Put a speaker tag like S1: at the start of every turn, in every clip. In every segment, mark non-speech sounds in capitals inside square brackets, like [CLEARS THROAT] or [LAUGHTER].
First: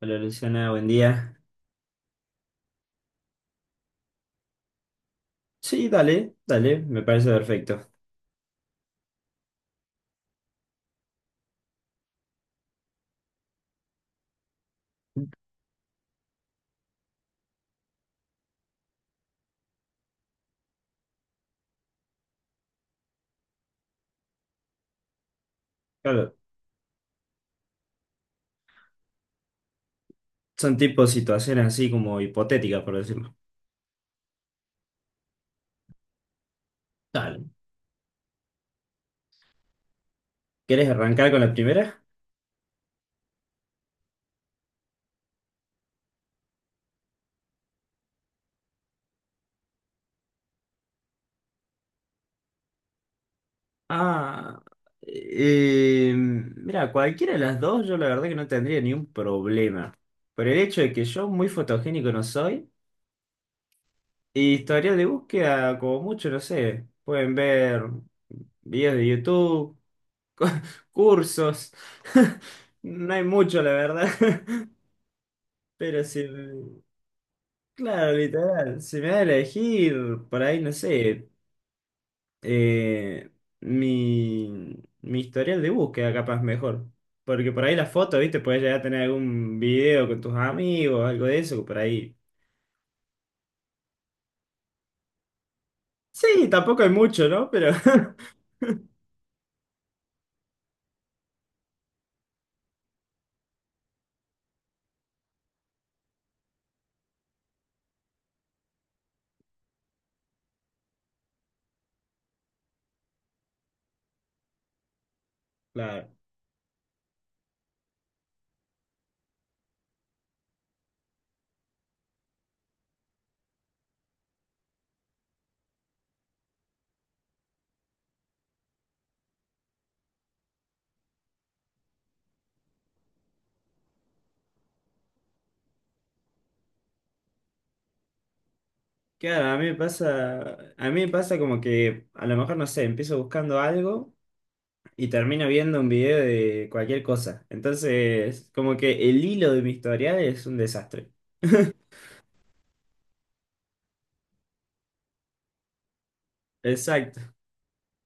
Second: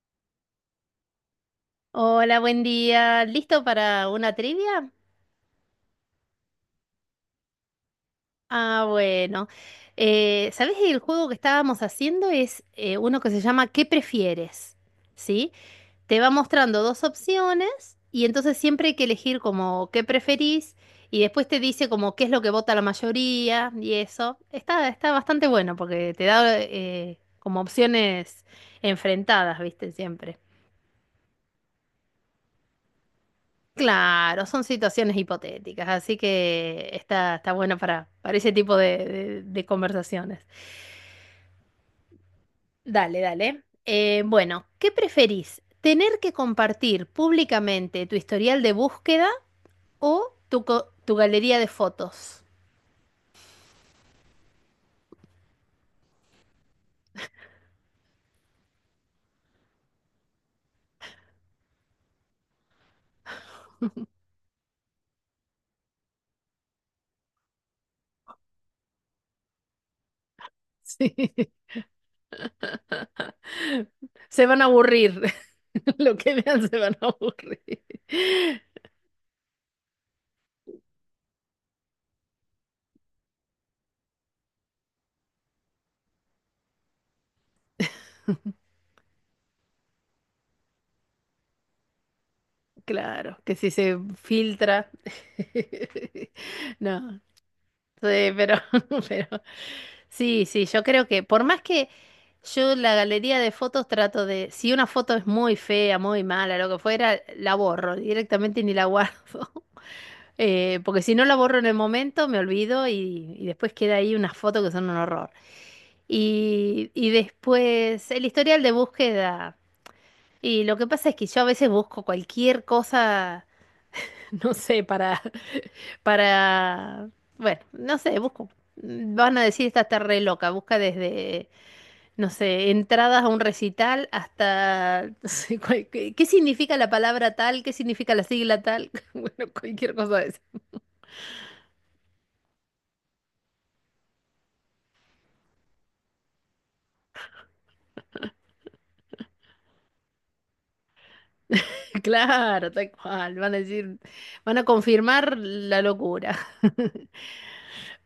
S1: Hola Luciana, buen día.
S2: Hola, buen día. ¿Listo para una trivia?
S1: Sí, dale, dale, me parece perfecto.
S2: Ah, bueno. ¿Sabés que el juego que estábamos haciendo es uno que se llama ¿Qué prefieres? ¿Sí? Te va mostrando dos opciones y entonces siempre hay que elegir como qué preferís y después te dice como qué es lo que vota la mayoría y eso. Está bastante bueno porque te
S1: Claro,
S2: da como opciones enfrentadas, ¿viste? Siempre.
S1: son tipo situaciones así como hipotéticas, por decirlo.
S2: Claro, son situaciones hipotéticas, así que está,
S1: Dale.
S2: está bueno para ese tipo de conversaciones.
S1: ¿Quieres arrancar con la primera?
S2: Dale, dale. Bueno, ¿qué preferís? ¿Tener que compartir públicamente tu historial de búsqueda o tu galería de fotos? [LAUGHS]
S1: Ah, mira, cualquiera de las dos yo la verdad que no tendría ni un problema. Por el hecho de que yo muy fotogénico no soy, y historial de búsqueda como mucho, no sé, pueden ver videos de YouTube, cu- [LAUGHS]
S2: Sí.
S1: cursos, [LAUGHS] no hay mucho la verdad.
S2: Se van a
S1: [LAUGHS]
S2: aburrir. [LAUGHS]
S1: Pero
S2: Lo
S1: sí.
S2: que vean se van a aburrir.
S1: Claro, literal.
S2: [LAUGHS]
S1: Si me da a elegir, por ahí, no sé, eh, mi historial de búsqueda capaz mejor. Porque por ahí la foto, ¿viste? Puedes llegar a tener algún video con tus amigos, algo de eso, por ahí.
S2: Claro, que si se filtra. [LAUGHS]
S1: Sí, tampoco hay
S2: No.
S1: mucho, ¿no? Pero, [LAUGHS]
S2: Sí, pero, [LAUGHS] pero sí, sí, yo creo que por más que yo la galería de fotos trato de, si una foto es muy fea, muy mala, lo que fuera, la borro directamente y ni la guardo. [LAUGHS] Porque si no la borro en el momento, me olvido y después queda ahí unas fotos que son un horror.
S1: claro.
S2: Y después el historial de búsqueda. Y lo que pasa es que yo a veces busco cualquier cosa, [LAUGHS] no sé, para, bueno, no sé, busco. Van a decir, esta está re loca, busca desde, no sé, entradas a un recital hasta, [LAUGHS] no sé, qué, qué significa la palabra tal, qué significa la sigla tal, [LAUGHS]
S1: Claro,
S2: bueno,
S1: a mí me
S2: cualquier cosa de esa.
S1: pasa, a mí me pasa como que a lo mejor, no sé, empiezo buscando algo y termino viendo un video de cualquier cosa. Entonces, como que el hilo de mi historial es un desastre. [LAUGHS]
S2: [LAUGHS] Claro, tal cual, van a decir, van a confirmar la locura. [LAUGHS]
S1: Exacto.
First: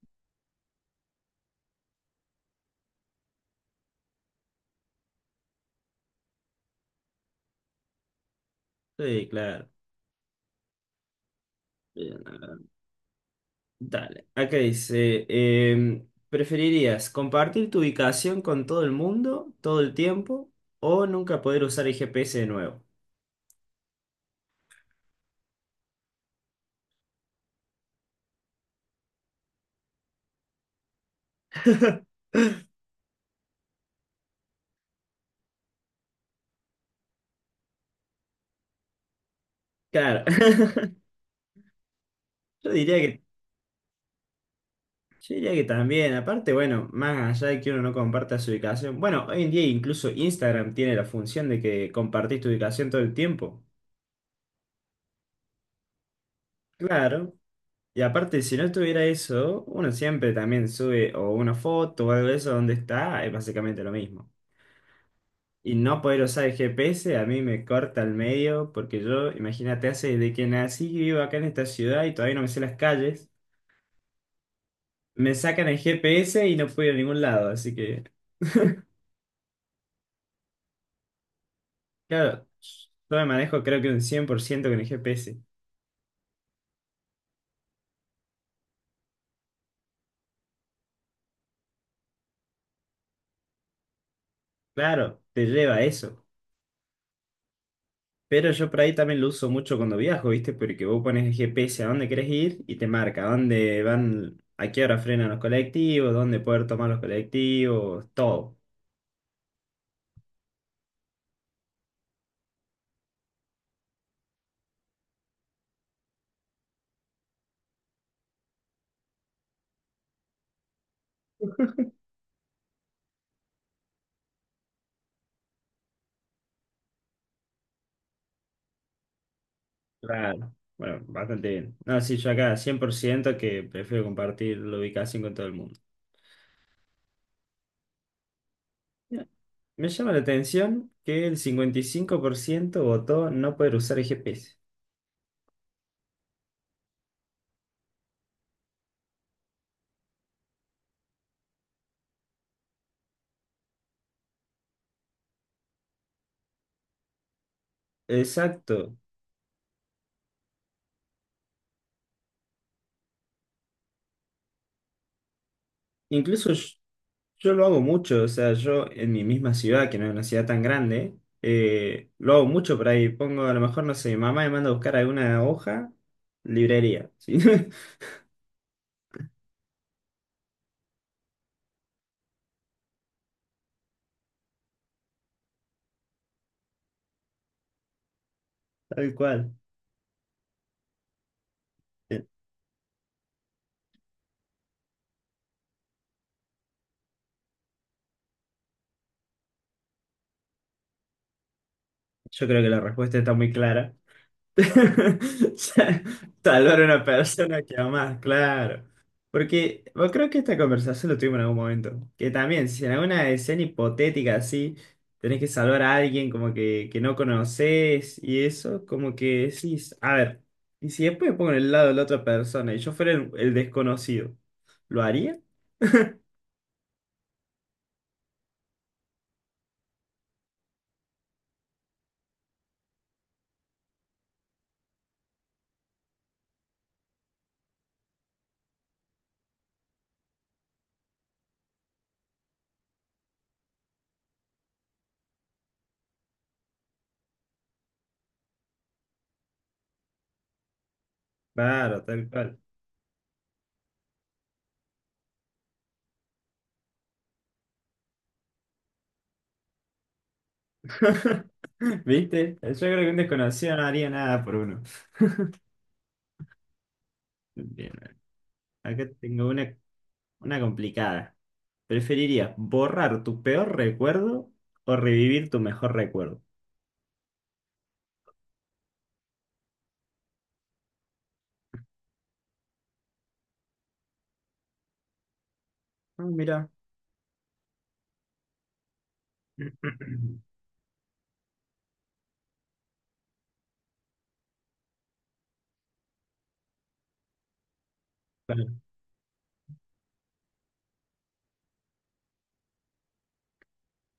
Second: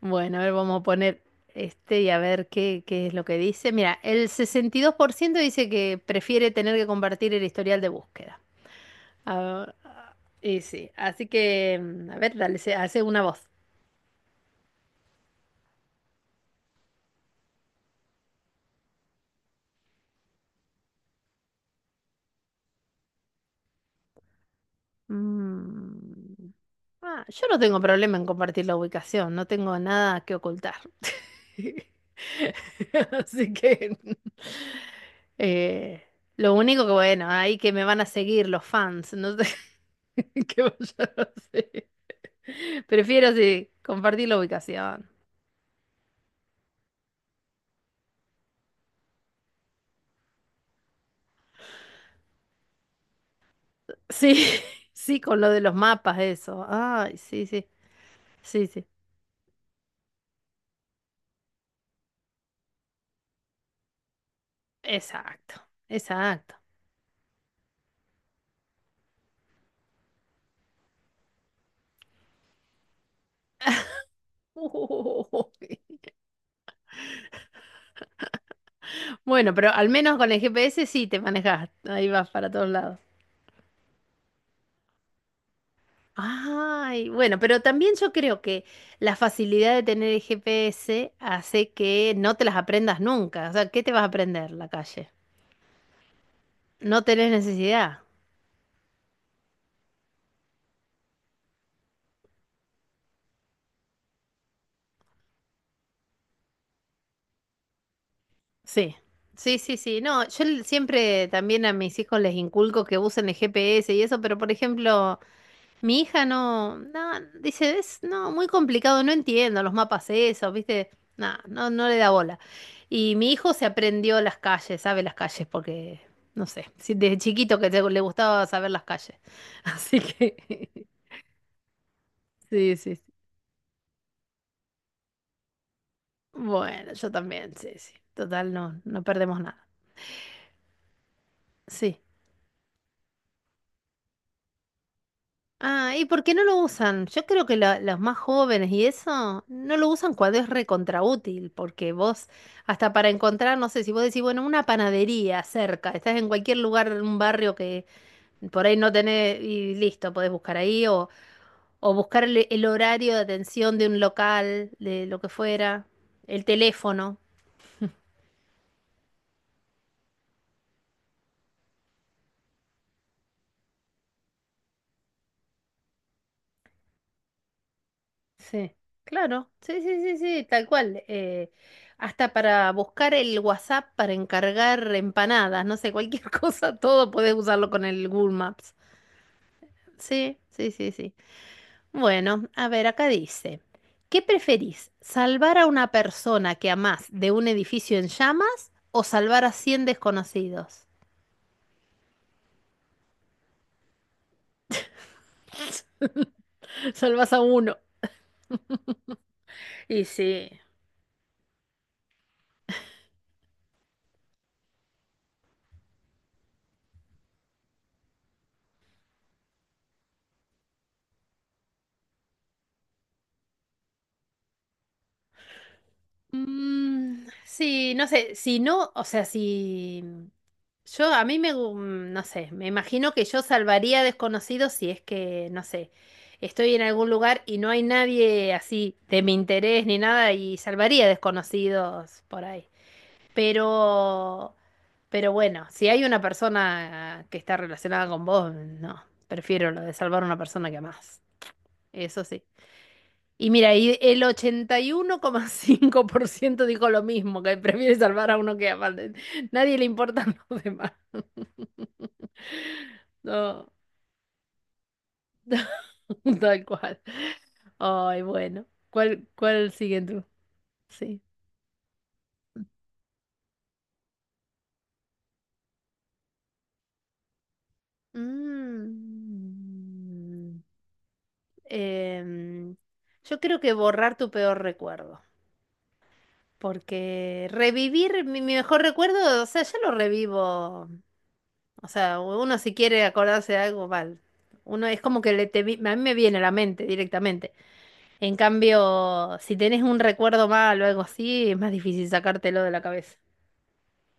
S2: Bueno, a ver, vamos a poner este y a ver qué, qué es lo que dice. Mira, el 62% dice que prefiere tener que compartir el historial de búsqueda.
S1: Sí,
S2: Ah,
S1: claro.
S2: ah, y sí, así que, a
S1: Bien, a
S2: ver,
S1: ver,
S2: hace una voz.
S1: dale. Acá dice, ¿preferirías compartir tu ubicación con todo el mundo todo el tiempo o nunca poder usar el GPS de nuevo?
S2: Mm, ah, yo no tengo problema en compartir la ubicación, no tengo nada que ocultar. [LAUGHS] Así que, [LAUGHS] eh, lo único que, bueno, ahí que me van a seguir los fans, no sé
S1: Claro.
S2: [LAUGHS] qué
S1: [LAUGHS]
S2: vaya a hacer.
S1: Yo diría que,
S2: Prefiero, sí, compartir la ubicación.
S1: yo diría que también. Aparte, bueno, más allá de que uno no comparta su ubicación. Bueno, hoy en día incluso Instagram tiene la función de que compartís tu ubicación todo el tiempo.
S2: Sí, [LAUGHS] sí, con lo de los mapas, eso. Ay,
S1: Claro.
S2: sí, sí,
S1: Y aparte, si no
S2: sí, sí.
S1: estuviera eso, uno siempre también sube o una foto o algo de eso donde está, es básicamente lo mismo.
S2: Exacto,
S1: Y no poder usar
S2: exacto.
S1: el GPS a mí me corta al medio, porque yo, imagínate, hace desde que nací que vivo acá en esta ciudad y todavía no me sé las calles.
S2: [LAUGHS]
S1: Me sacan el
S2: Uy.
S1: GPS y no puedo ir a ningún lado, así que,
S2: Bueno, pero al menos con el GPS sí te manejas, ahí vas
S1: claro,
S2: para todos lados.
S1: yo me manejo creo que un 100% con el GPS.
S2: Ay, bueno, pero también yo creo que la facilidad de tener el GPS hace que no te las aprendas nunca. O sea, ¿qué te vas a aprender la calle?
S1: Claro, te lleva a eso.
S2: No tenés necesidad.
S1: Pero yo por ahí también lo uso mucho cuando viajo, ¿viste? Porque vos pones el GPS a dónde querés ir y te marca dónde van, a qué hora frenan los colectivos, dónde poder tomar los colectivos, todo.
S2: Sí, sí, sí, sí. No, yo siempre también a mis hijos les inculco que usen el GPS y eso, pero por ejemplo... Mi hija no, no, dice, es no, muy complicado, no entiendo los mapas esos, ¿viste? No, no, no le da bola. Y mi hijo se aprendió las calles, sabe las calles, porque, no sé, sí, desde chiquito que le gustaba saber las calles. [LAUGHS] Así
S1: Claro,
S2: que, [LAUGHS]
S1: bueno, bastante bien. No, sí, yo acá
S2: sí,
S1: cien por
S2: sí, sí.
S1: ciento que prefiero compartir la ubicación con todo el mundo.
S2: Bueno, yo también, sí, sí. Total, no, no
S1: Ya.
S2: perdemos nada.
S1: Me llama la atención que el cincuenta y
S2: Sí.
S1: cinco por ciento votó no poder usar el GPS.
S2: Ah, ¿y por qué no lo usan? Yo creo que los más jóvenes y eso no lo usan cuando es recontraútil, porque vos, hasta para encontrar, no sé, si vos decís, bueno, una panadería cerca, estás en cualquier lugar, en un barrio que por ahí no
S1: Exacto.
S2: tenés, y listo, podés buscar ahí, o buscar el horario de atención de un local, de lo que fuera, el
S1: Incluso yo,
S2: teléfono.
S1: yo lo hago mucho, o sea, yo en mi misma ciudad, que no es una ciudad tan grande, lo hago mucho por ahí. Pongo, a lo mejor, no sé, mi mamá me manda a buscar alguna hoja, librería, ¿sí? [LAUGHS]
S2: Sí, claro, sí, sí, sí, sí, tal cual. Hasta para buscar el WhatsApp para encargar empanadas, no sé, cualquier [LAUGHS] cosa, todo podés usarlo con el Google Maps.
S1: Tal cual.
S2: Sí, sí, sí, sí.
S1: Eh,
S2: Bueno, a ver, acá dice, ¿qué preferís? ¿Salvar a una persona que amás de un edificio en llamas o salvar a 100 desconocidos?
S1: Yo creo que la respuesta está muy clara. [LAUGHS] Salvar a
S2: [LAUGHS]
S1: una
S2: Salvas a
S1: persona
S2: uno.
S1: que amás, claro. Porque
S2: Y
S1: yo creo que
S2: sí.
S1: esta conversación lo tuvimos en algún momento. Que también, si en alguna escena hipotética así, tenés que salvar a alguien como que no conoces y eso, como que decís, a ver, y si después me pongo en el lado de la otra persona y yo fuera el desconocido, ¿lo haría?
S2: Sí, no sé, si no, o sea, si... Yo, a mí me, no sé, me imagino que yo salvaría desconocidos si es que, no sé, estoy en algún lugar y no hay nadie así de mi interés ni nada y salvaría desconocidos por ahí. Pero, pero bueno, si hay una persona que está relacionada con vos, no, prefiero lo de salvar a una persona que amás.
S1: Claro,
S2: Eso
S1: tal
S2: sí.
S1: cual.
S2: Y mira, y el 81,5% dijo lo mismo, que prefiere salvar a uno que ama. Nadie le importan [LAUGHS] los demás.
S1: [LAUGHS] ¿Viste? Yo creo que un
S2: No.
S1: desconocido no haría nada por uno.
S2: [LAUGHS] Tal cual.
S1: Bien,
S2: Ay, bueno.
S1: acá
S2: ¿Cuál,
S1: tengo
S2: cuál
S1: una,
S2: sigue tú?
S1: una
S2: Sí.
S1: complicada. ¿Preferirías borrar tu peor recuerdo o revivir tu mejor recuerdo?
S2: Mm. Em, yo creo que borrar tu peor recuerdo,
S1: Ah, mira.
S2: porque revivir mi mejor recuerdo, o sea,
S1: [CLEARS THROAT]
S2: ya lo revivo, o sea, uno si quiere acordarse de algo, mal, uno es como que a mí me viene a la mente directamente. En
S1: Claro.
S2: cambio, si tenés un recuerdo mal o algo así, es más difícil sacártelo de la cabeza.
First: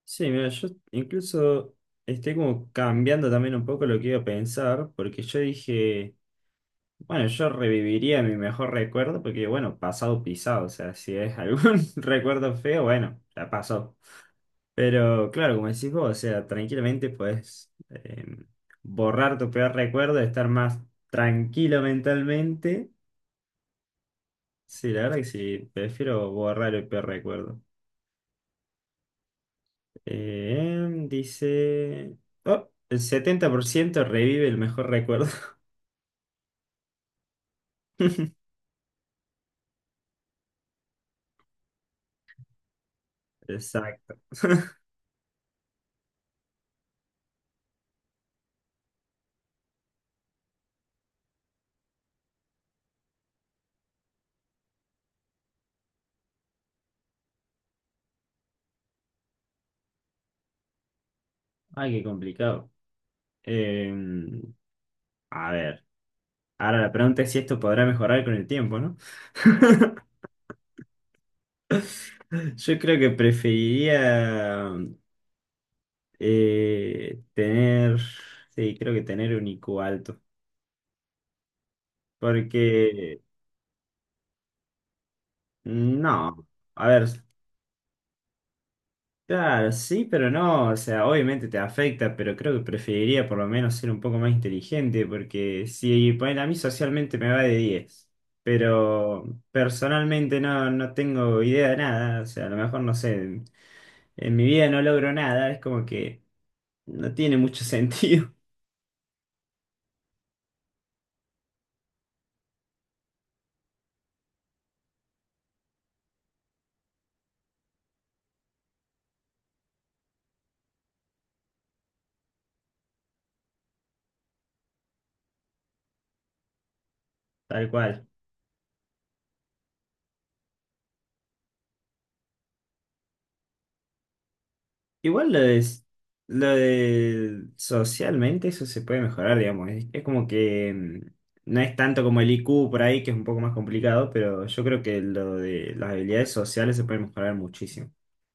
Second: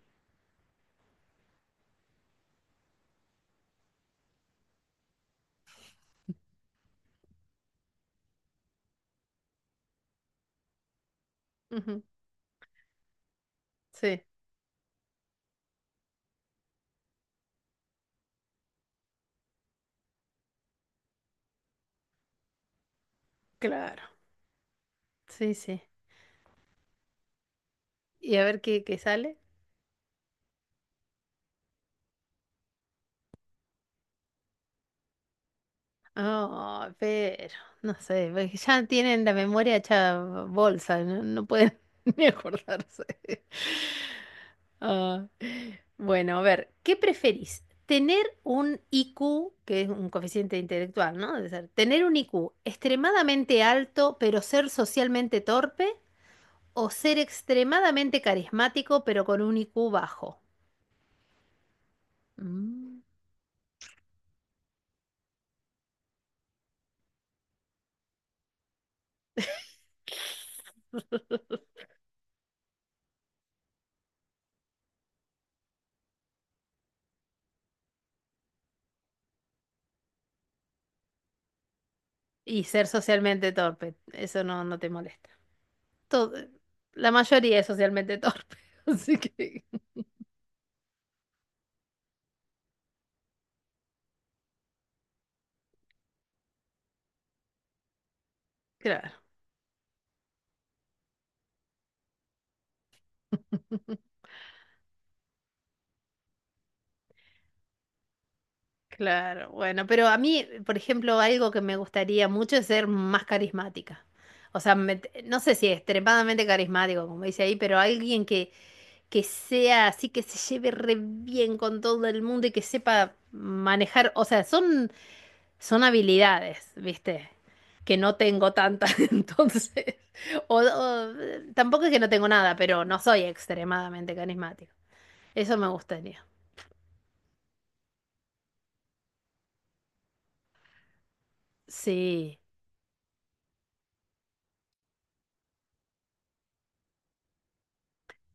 S1: Sí, mira, yo incluso estoy como cambiando también un poco lo que iba a pensar, porque yo dije, bueno, yo reviviría mi mejor recuerdo, porque bueno, pasado pisado, o sea, si es algún [LAUGHS]
S2: Ujú.
S1: recuerdo feo, bueno, ya pasó.
S2: Sí,
S1: Pero claro, como decís vos, o sea, tranquilamente puedes borrar tu peor recuerdo, estar más tranquilo mentalmente.
S2: claro,
S1: Sí, la verdad que
S2: sí,
S1: sí,
S2: sí.
S1: prefiero borrar el peor recuerdo.
S2: Y a ver qué, qué sale.
S1: Dice... Oh, el 70% revive el mejor recuerdo. [LAUGHS]
S2: Oh, pero, no sé, porque ya tienen la memoria hecha bolsa, no, no pueden [LAUGHS] ni acordarse.
S1: Exacto.
S2: Ah, bueno, a ver, ¿qué preferís? ¿Tener un IQ, que es un coeficiente intelectual, ¿no? Debe ser, tener un IQ extremadamente alto, pero ser socialmente torpe, o ser extremadamente carismático, pero con un IQ bajo?
S1: Ay, qué complicado.
S2: Mm.
S1: Eh, a ver, ahora la pregunta es si esto podrá mejorar con el tiempo, ¿no?
S2: [LAUGHS]
S1: [LAUGHS] Yo creo que preferiría eh, tener, sí, creo que tener un IQ alto,
S2: Y ser
S1: porque
S2: socialmente torpe, eso no, no te molesta. todo-
S1: no, a ver.
S2: la mayoría es socialmente torpe, [LAUGHS] así que,
S1: Claro, sí, pero no, o sea, obviamente te afecta, pero creo que preferiría por lo menos ser un poco más inteligente, porque si ponen a mí socialmente me va de diez,
S2: claro,
S1: pero personalmente no, no tengo idea de nada, o sea, a lo mejor no sé,
S2: [LAUGHS]
S1: en mi vida no logro nada, es como que no tiene mucho [LAUGHS] sentido,
S2: claro, bueno, pero a mí, por ejemplo, algo que me gustaría mucho es ser más carismática. O sea, no sé si extremadamente carismático, como dice ahí, pero alguien que sea así, que se lleve re bien con todo el mundo y que sepa manejar, o sea, son habilidades, ¿viste?
S1: tal
S2: Que
S1: cual.
S2: no tengo tantas, [LAUGHS] entonces. O, o, tampoco es que no tengo nada, pero no soy extremadamente carismático.
S1: Igual lo
S2: Eso
S1: de,
S2: me gustaría.
S1: lo de socialmente eso se puede mejorar, digamos. Es como que no es tanto como el
S2: Sí,
S1: IQ por ahí, que es un poco más complicado, pero yo creo que lo de las habilidades sociales se pueden mejorar muchísimo.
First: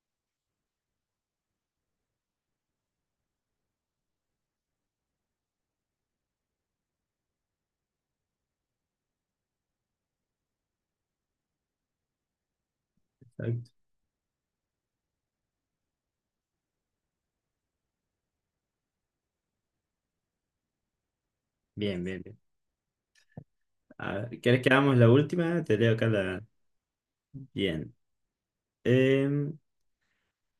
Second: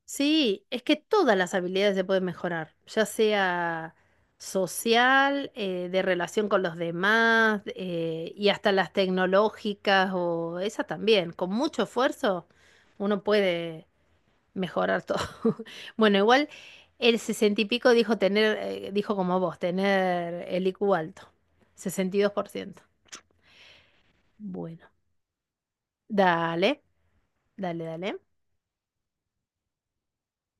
S2: sí, es que todas las habilidades se pueden mejorar, ya sea social, de relación con los demás, y hasta las tecnológicas o esas también. Con mucho esfuerzo uno
S1: Exacto.
S2: puede mejorar todo. [LAUGHS] Bueno, igual el sesenta y pico dijo tener, dijo como vos, tener el IQ alto.
S1: Bien,
S2: sesenta y
S1: bien,
S2: dos
S1: bien.
S2: por ciento
S1: A ver, ¿querés que
S2: Bueno,
S1: hagamos la última? Te leo acá la...
S2: dale, dale,
S1: Bien.
S2: dale.
S1: Em,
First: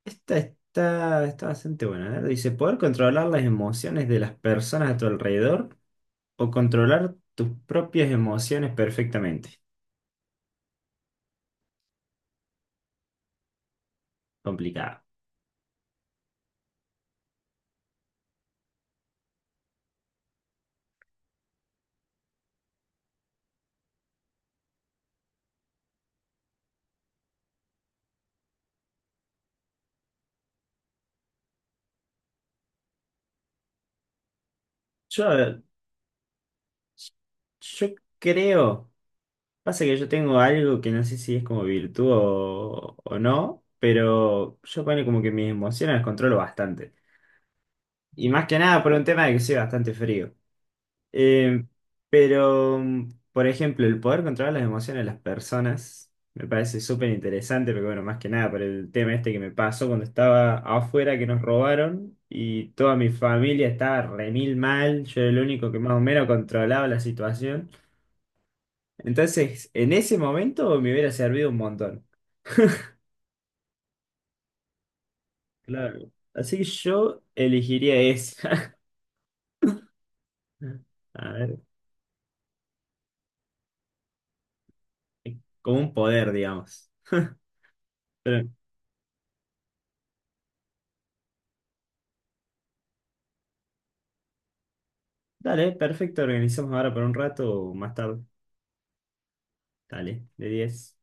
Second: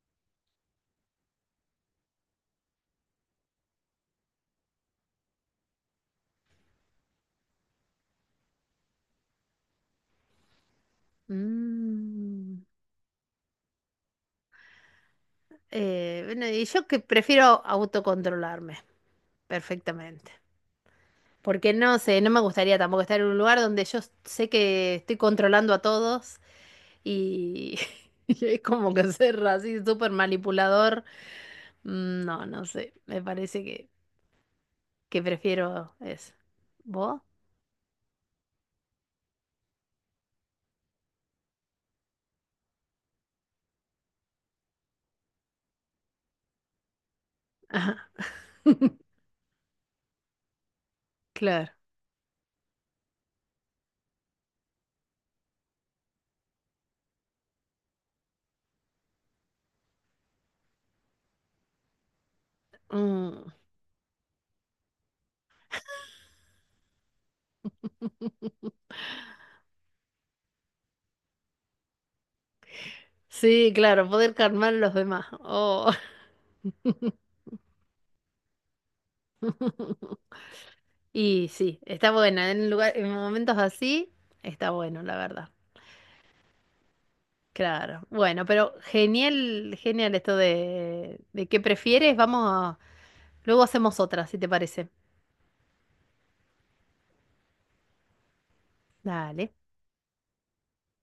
S1: esta está bastante buena. A ver, dice, poder controlar las emociones de las personas a tu alrededor o controlar tus propias emociones perfectamente.
S2: Mm,
S1: Complicado.
S2: bueno, y yo que prefiero autocontrolarme perfectamente. Porque no sé, no me gustaría tampoco estar en un lugar donde yo sé que estoy controlando a todos y, [LAUGHS] y es como que ser así súper manipulador. No, no sé, me parece que
S1: Yo, a ver,
S2: prefiero es. ¿Vos?
S1: Yo creo, pasa que yo tengo algo que no sé si es como virtud o no, pero yo pone como que mis emociones las controlo bastante.
S2: Ajá.
S1: Y más que nada por
S2: [LAUGHS]
S1: un tema de que soy bastante frío. Eh,
S2: Claro.
S1: pero, por ejemplo, el poder controlar las emociones de las personas me parece súper interesante, porque bueno, más que nada por el tema este que me pasó cuando estaba afuera que nos robaron y toda mi
S2: Mm.
S1: familia estaba re mil mal, yo era el único que más o menos controlaba la situación. Entonces, en ese momento me hubiera servido un montón.
S2: Sí, claro, poder calmar a los demás. Oh.
S1: Claro. Así que yo elegiría esa. [LAUGHS]
S2: [LAUGHS]
S1: A
S2: Y
S1: ver,
S2: sí, está buena. En lugar, en momentos así, está bueno, la verdad.
S1: como un poder, digamos.
S2: Claro. Bueno,
S1: Pero,
S2: pero genial, genial esto de qué prefieres. Luego hacemos otra, si te parece.
S1: dale, perfecto, organizamos ahora por un rato o más tarde.
S2: Dale.
S1: Dale, de 10.